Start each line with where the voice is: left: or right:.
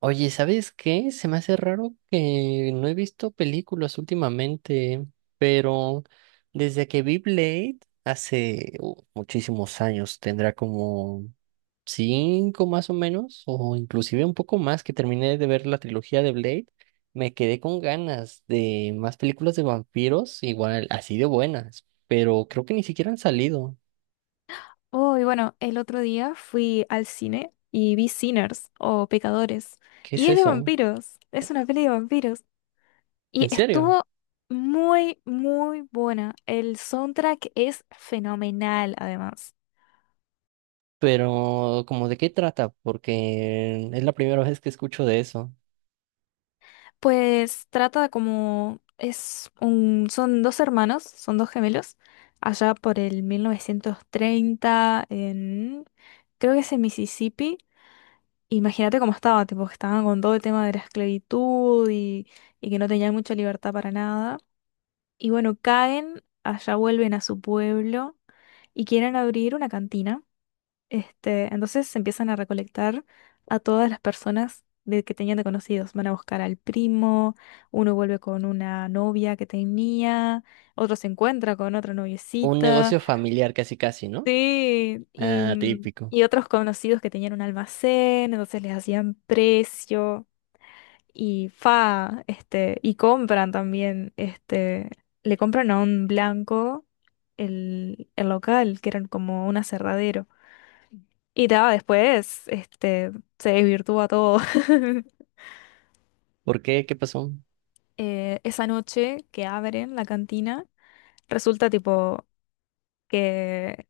right: Oye, ¿sabes qué? Se me hace raro que no he visto películas últimamente, pero desde que vi Blade hace muchísimos años, tendrá como cinco más o menos, o inclusive un poco más, que terminé de ver la trilogía de Blade, me quedé con ganas de más películas de vampiros, igual así de buenas, pero creo que ni siquiera han salido.
left: Oh, y bueno, el otro día fui al cine y vi Sinners o Pecadores.
right: ¿Qué es
left: Y es de
right: eso?
left: vampiros, es una peli de vampiros. Y
right: ¿En serio?
left: estuvo muy, muy buena. El soundtrack es fenomenal, además.
right: Pero, ¿como de qué trata? Porque es la primera vez que escucho de eso.
left: Pues trata como, son dos hermanos, son dos gemelos, allá por el 1930 creo que es en Mississippi. Imagínate cómo estaba, tipo, que estaban con todo el tema de la esclavitud y que no tenían mucha libertad para nada. Y bueno, caen, allá vuelven a su pueblo y quieren abrir una cantina. Entonces se empiezan a recolectar a todas las personas que tenían de conocidos. Van a buscar al primo, uno vuelve con una novia que tenía, otro se encuentra con otra
right: Un
left: noviecita.
right: negocio familiar, casi casi, ¿no?
left: Sí, y,
right: Ah, típico.
left: y otros conocidos que tenían un almacén, entonces les hacían precio y compran también, le compran a un blanco el local, que eran como un aserradero. Y después, se desvirtúa todo.
right: ¿Por qué? ¿Qué pasó?
left: Esa noche que abren la cantina, resulta tipo que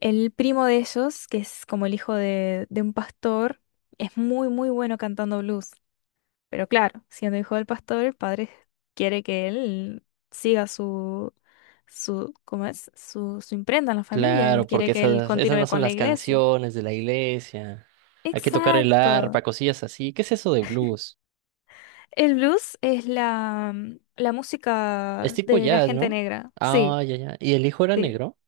left: el primo de ellos, que es como el hijo de un pastor, es muy, muy bueno cantando blues. Pero claro, siendo hijo del pastor, el padre quiere que él siga su, ¿cómo es? Su imprenta en la familia. Él
right: Claro,
left: quiere
right: porque
left: que él
right: esas
left: continúe
right: no son
left: con la
right: las
left: iglesia.
right: canciones de la iglesia. Hay que tocar el arpa,
left: Exacto.
right: cosillas así. ¿Qué es eso de blues?
left: El blues es la
right: Es
left: música
right: tipo
left: de la
right: jazz,
left: gente
right: ¿no?
left: negra. Sí,
right: Ah, ya, ya. ¿Y el hijo era
left: sí,
right: negro?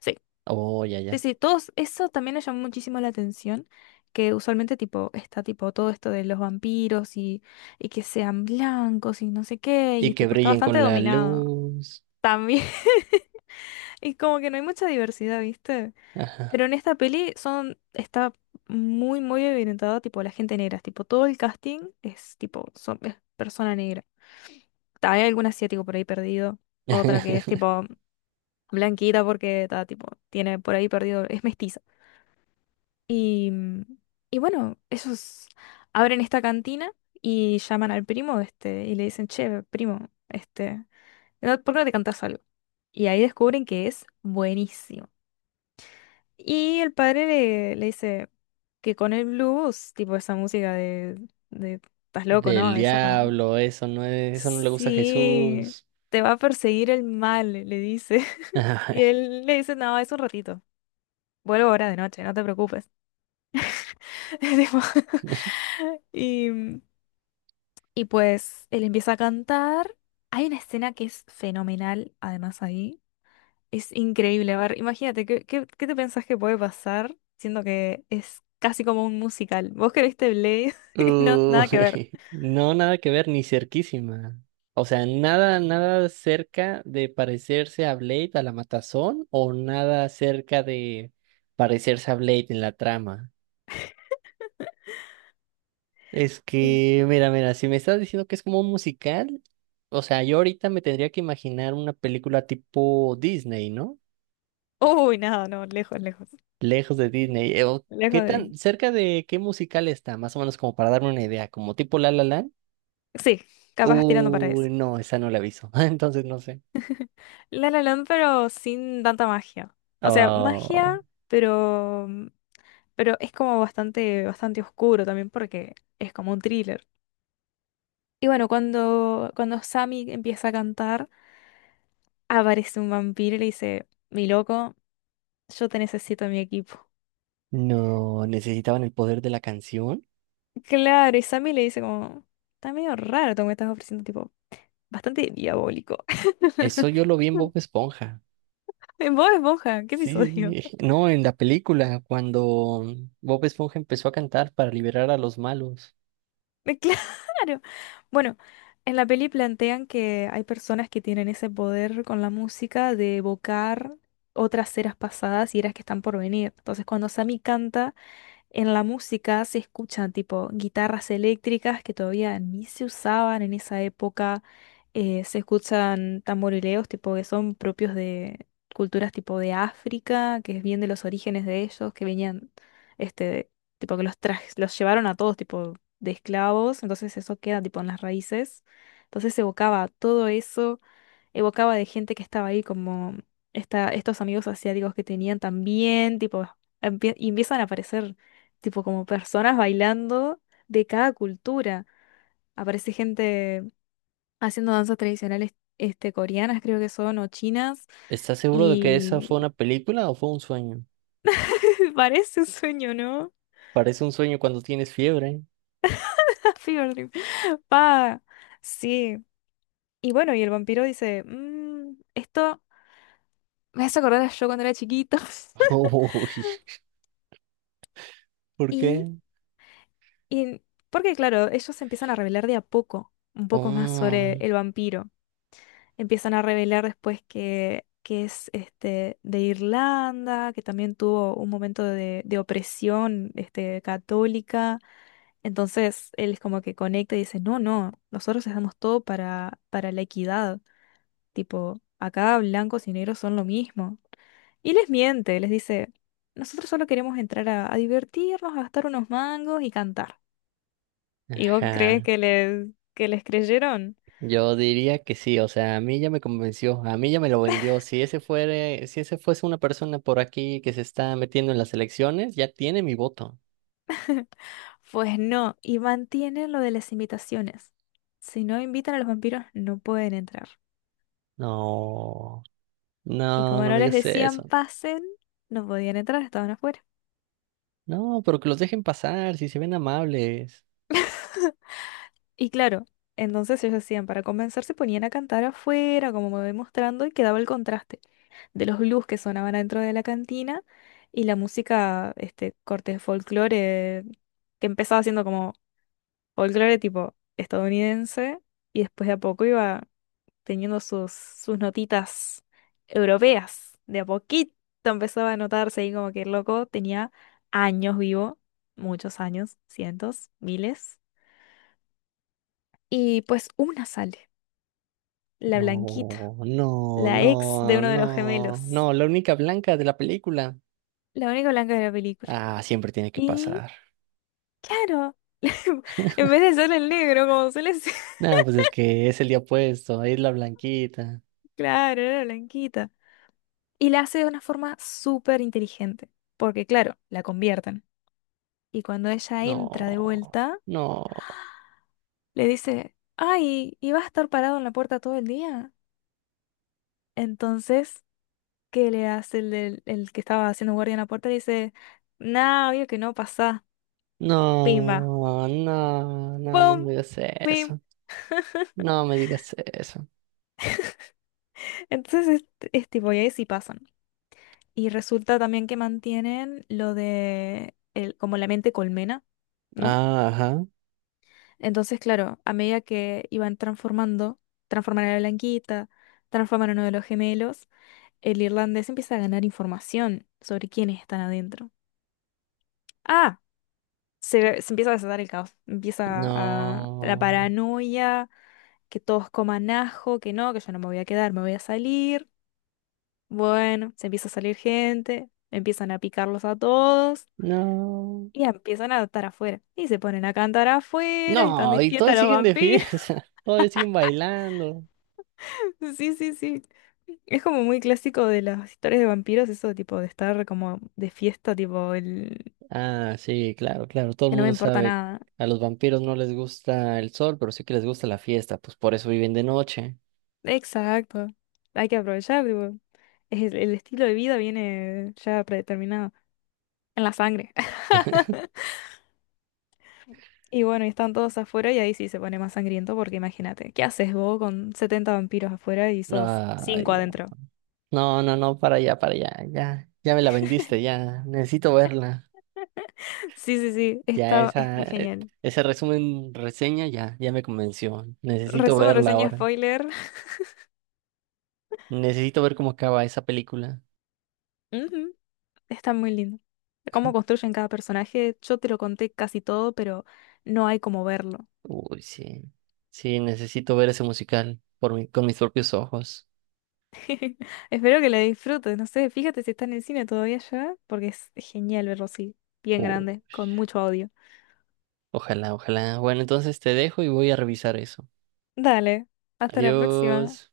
left: sí.
right: Oh, ya,
left: Sí,
right: ya.
left: sí, todos, eso también me llamó muchísimo la atención, que usualmente tipo, está tipo todo esto de los vampiros y que sean blancos y no sé qué,
right: Y
left: y
right: que
left: tipo, está
right: brillen
left: bastante
right: con la
left: dominado
right: luz.
left: también. Y como que no hay mucha diversidad, ¿viste?
right: Ajá.
left: Pero en esta peli son, está muy, muy evidentada, tipo, la gente negra. Tipo, todo el casting es, tipo, son, es persona negra. Hay algún asiático por ahí perdido. Otra que es, tipo, blanquita porque está, tipo, tiene por ahí perdido, es mestiza. Y, y bueno, ellos abren esta cantina y llaman al primo, y le dicen, che, primo, ¿por qué no te cantas algo? Y ahí descubren que es buenísimo. Y el padre le dice que con el blues, tipo esa música de estás loco,
right: Del
left: ¿no? Eso no.
right: diablo, eso no es, eso no le gusta a
left: Sí,
right: Jesús.
left: te va a perseguir el mal, le dice. Y
right: Ay.
left: él le dice, no, es un ratito. Vuelvo ahora de noche, no te preocupes. Tipo, Y, mm, y pues él empieza a cantar. Hay una escena que es fenomenal, además ahí. Es increíble, a ver, imagínate, ¿qué te pensás que puede pasar siendo que es casi como un musical? ¿Vos que viste Blade? No, nada que ver.
right: Uy, no, nada que ver, ni cerquísima. O sea, nada, nada cerca de parecerse a Blade a la matazón o nada cerca de parecerse a Blade en la trama. Es
left: Sí.
right: que, mira, mira, si me estás diciendo que es como un musical, o sea, yo ahorita me tendría que imaginar una película tipo Disney, ¿no?
left: Uy, nada, no, lejos, lejos.
right: Lejos de Disney. O ¿qué
left: Lejos de
right: tan
left: ahí.
right: cerca de qué musical está? Más o menos como para darme una idea, como tipo La La Land.
left: Sí, capaz tirando para eso.
right: Uy, no, esa no la aviso. Entonces no sé.
left: La La Land, pero sin tanta magia. O sea,
right: Oh,
left: magia, pero, pero es como bastante, bastante oscuro también porque es como un thriller. Y bueno, cuando Sammy empieza a cantar, aparece un vampiro y le dice, mi loco. Yo te necesito en mi equipo.
right: no, necesitaban el poder de la canción.
left: Claro, y Sammy le dice como, está medio raro todo lo que estás ofreciendo, tipo, bastante diabólico.
right: Eso yo lo vi en Bob Esponja.
left: En Bob Esponja, ¿qué
right: Sí,
left: episodio?
right: no, en la película, cuando Bob Esponja empezó a cantar para liberar a los malos.
left: Claro. Bueno, en la peli plantean que hay personas que tienen ese poder con la música de evocar otras eras pasadas y eras que están por venir. Entonces, cuando Sammy canta. En la música se escuchan tipo guitarras eléctricas que todavía ni se usaban en esa época. Se escuchan tamborileos tipo que son propios de culturas tipo de África, que es bien de los orígenes de ellos, que venían, este, tipo que los trajes, los llevaron a todos tipo de esclavos, entonces eso queda tipo en las raíces. Entonces se evocaba todo eso, evocaba de gente que estaba ahí, como estos amigos asiáticos que tenían también, tipo, y empiezan a aparecer, tipo, como personas bailando de cada cultura. Aparece gente haciendo danzas tradicionales, coreanas, creo que son, o chinas,
right: ¿Estás seguro de que esa fue
left: y
right: una película o fue un sueño?
left: parece un sueño, ¿no?
right: Parece un sueño cuando tienes fiebre.
left: Fever dream. Pa, sí. Y bueno, y el vampiro dice, "Mm, esto me hace acordar a yo cuando era chiquito."
right: Uy, ¿por
left: Y
right: qué?
left: Y porque, claro, ellos empiezan a revelar de a poco, un poco más sobre
right: Oh,
left: el vampiro. Empiezan a revelar después que es de Irlanda, que también tuvo un momento de opresión, católica. Entonces él es como que conecta y dice, no, no, nosotros hacemos todo para, la equidad. Tipo, acá blancos y negros son lo mismo. Y les miente, les dice, nosotros solo queremos entrar a divertirnos, a gastar unos mangos y cantar. ¿Y vos crees
right: ajá.
left: que les creyeron?
right: Yo diría que sí, o sea, a mí ya me convenció, a mí ya me lo vendió. Si ese fuere, si ese fuese una persona por aquí que se está metiendo en las elecciones, ya tiene mi voto.
left: Pues no, y mantienen lo de las invitaciones. Si no invitan a los vampiros, no pueden entrar.
right: No,
left: Y
right: no,
left: como
right: no
left: no
right: me
left: les
right: digas
left: decían
right: eso.
left: pasen, no podían entrar, estaban afuera.
right: No, pero que los dejen pasar, si se ven amables.
left: Y claro, entonces ellos hacían, para compensar, se ponían a cantar afuera, como me voy mostrando, y quedaba el contraste de los blues que sonaban dentro de la cantina y la música, corte de folclore, que empezaba siendo como folclore tipo estadounidense, y después de a poco iba teniendo sus notitas europeas. De a poquito empezaba a notarse ahí como que el loco tenía años vivo, muchos años, cientos, miles. Y pues una sale, la
right: No,
left: Blanquita,
right: no,
left: la ex de
right: no,
left: uno de los
right: no,
left: gemelos,
right: no, la única blanca de la película.
left: la única blanca de la película.
right: Ah, siempre tiene que
left: Y
right: pasar.
left: claro, en vez de ser el negro, como suele ser,
right: No, pues es que es el día puesto, es la blanquita.
left: claro, era la Blanquita. Y la hace de una forma súper inteligente, porque claro, la convierten. Y cuando ella entra de
right: No,
left: vuelta,
right: no.
left: le dice, ay, ¿y vas a estar parado en la puerta todo el día? Entonces, ¿qué le hace el que estaba haciendo guardia en la puerta? Le dice, nah, obvio que no pasa, pimba,
right: No, no, no, no
left: pum,
right: me digas
left: pim.
right: eso. No me digas eso.
left: Entonces, es tipo, y ahí sí pasan. Y resulta también que mantienen lo de, como la mente colmena, ¿no?
right: Ah, ajá.
left: Entonces, claro, a medida que iban transformando, transforman a la Blanquita, transforman a uno de los gemelos, el irlandés empieza a ganar información sobre quiénes están adentro. Ah, se empieza a desatar el caos. Empieza a, la
right: No,
left: paranoia, que todos coman ajo, que no, que yo no me voy a quedar, me voy a salir. Bueno, se empieza a salir gente, empiezan a picarlos a todos
right: no.
left: y empiezan a estar afuera. Y se ponen a cantar afuera y están
right: No,
left: de
right: y
left: fiesta
right: todos
left: los
right: siguen de
left: vampiros.
right: fiesta. Todos siguen bailando.
left: Sí, sí, sí. Es como muy clásico de las historias de vampiros, eso tipo de estar como de fiesta, tipo
right: Ah, sí, claro, claro. Todo el
left: que no me
right: mundo
left: importa
right: sabe.
left: nada.
right: A los vampiros no les gusta el sol, pero sí que les gusta la fiesta. Pues por eso viven de noche.
left: Exacto. Hay que aprovechar, tipo, es el estilo de vida viene ya predeterminado en la sangre. Y bueno, y están todos afuera y ahí sí se pone más sangriento porque imagínate, ¿qué haces vos con 70 vampiros afuera y sos
right: Ay,
left: cinco
right: no.
left: adentro?
right: No, no, no, para allá, para allá. Ya, ya me la vendiste, ya. Necesito verla.
left: Sí, sí, sí,
right: Ya
left: es
right: esa,
left: muy genial.
right: ese resumen, reseña, ya, ya me convenció. Necesito
left: Resumen,
right: verla
left: reseña,
right: ahora.
left: spoiler.
right: Necesito ver cómo acaba esa película.
left: Ujú, está muy lindo. Cómo construyen cada personaje, yo te lo conté casi todo, pero no hay como verlo.
right: Uy, sí. Sí, necesito ver ese musical por mi- con mis propios ojos.
left: Espero que la disfrutes, no sé, fíjate si está en el cine todavía ya, porque es genial verlo así, bien
right: Uh,
left: grande, con mucho audio.
right: ojalá, ojalá. Bueno, entonces te dejo y voy a revisar eso.
left: Dale, hasta la próxima.
right: Adiós.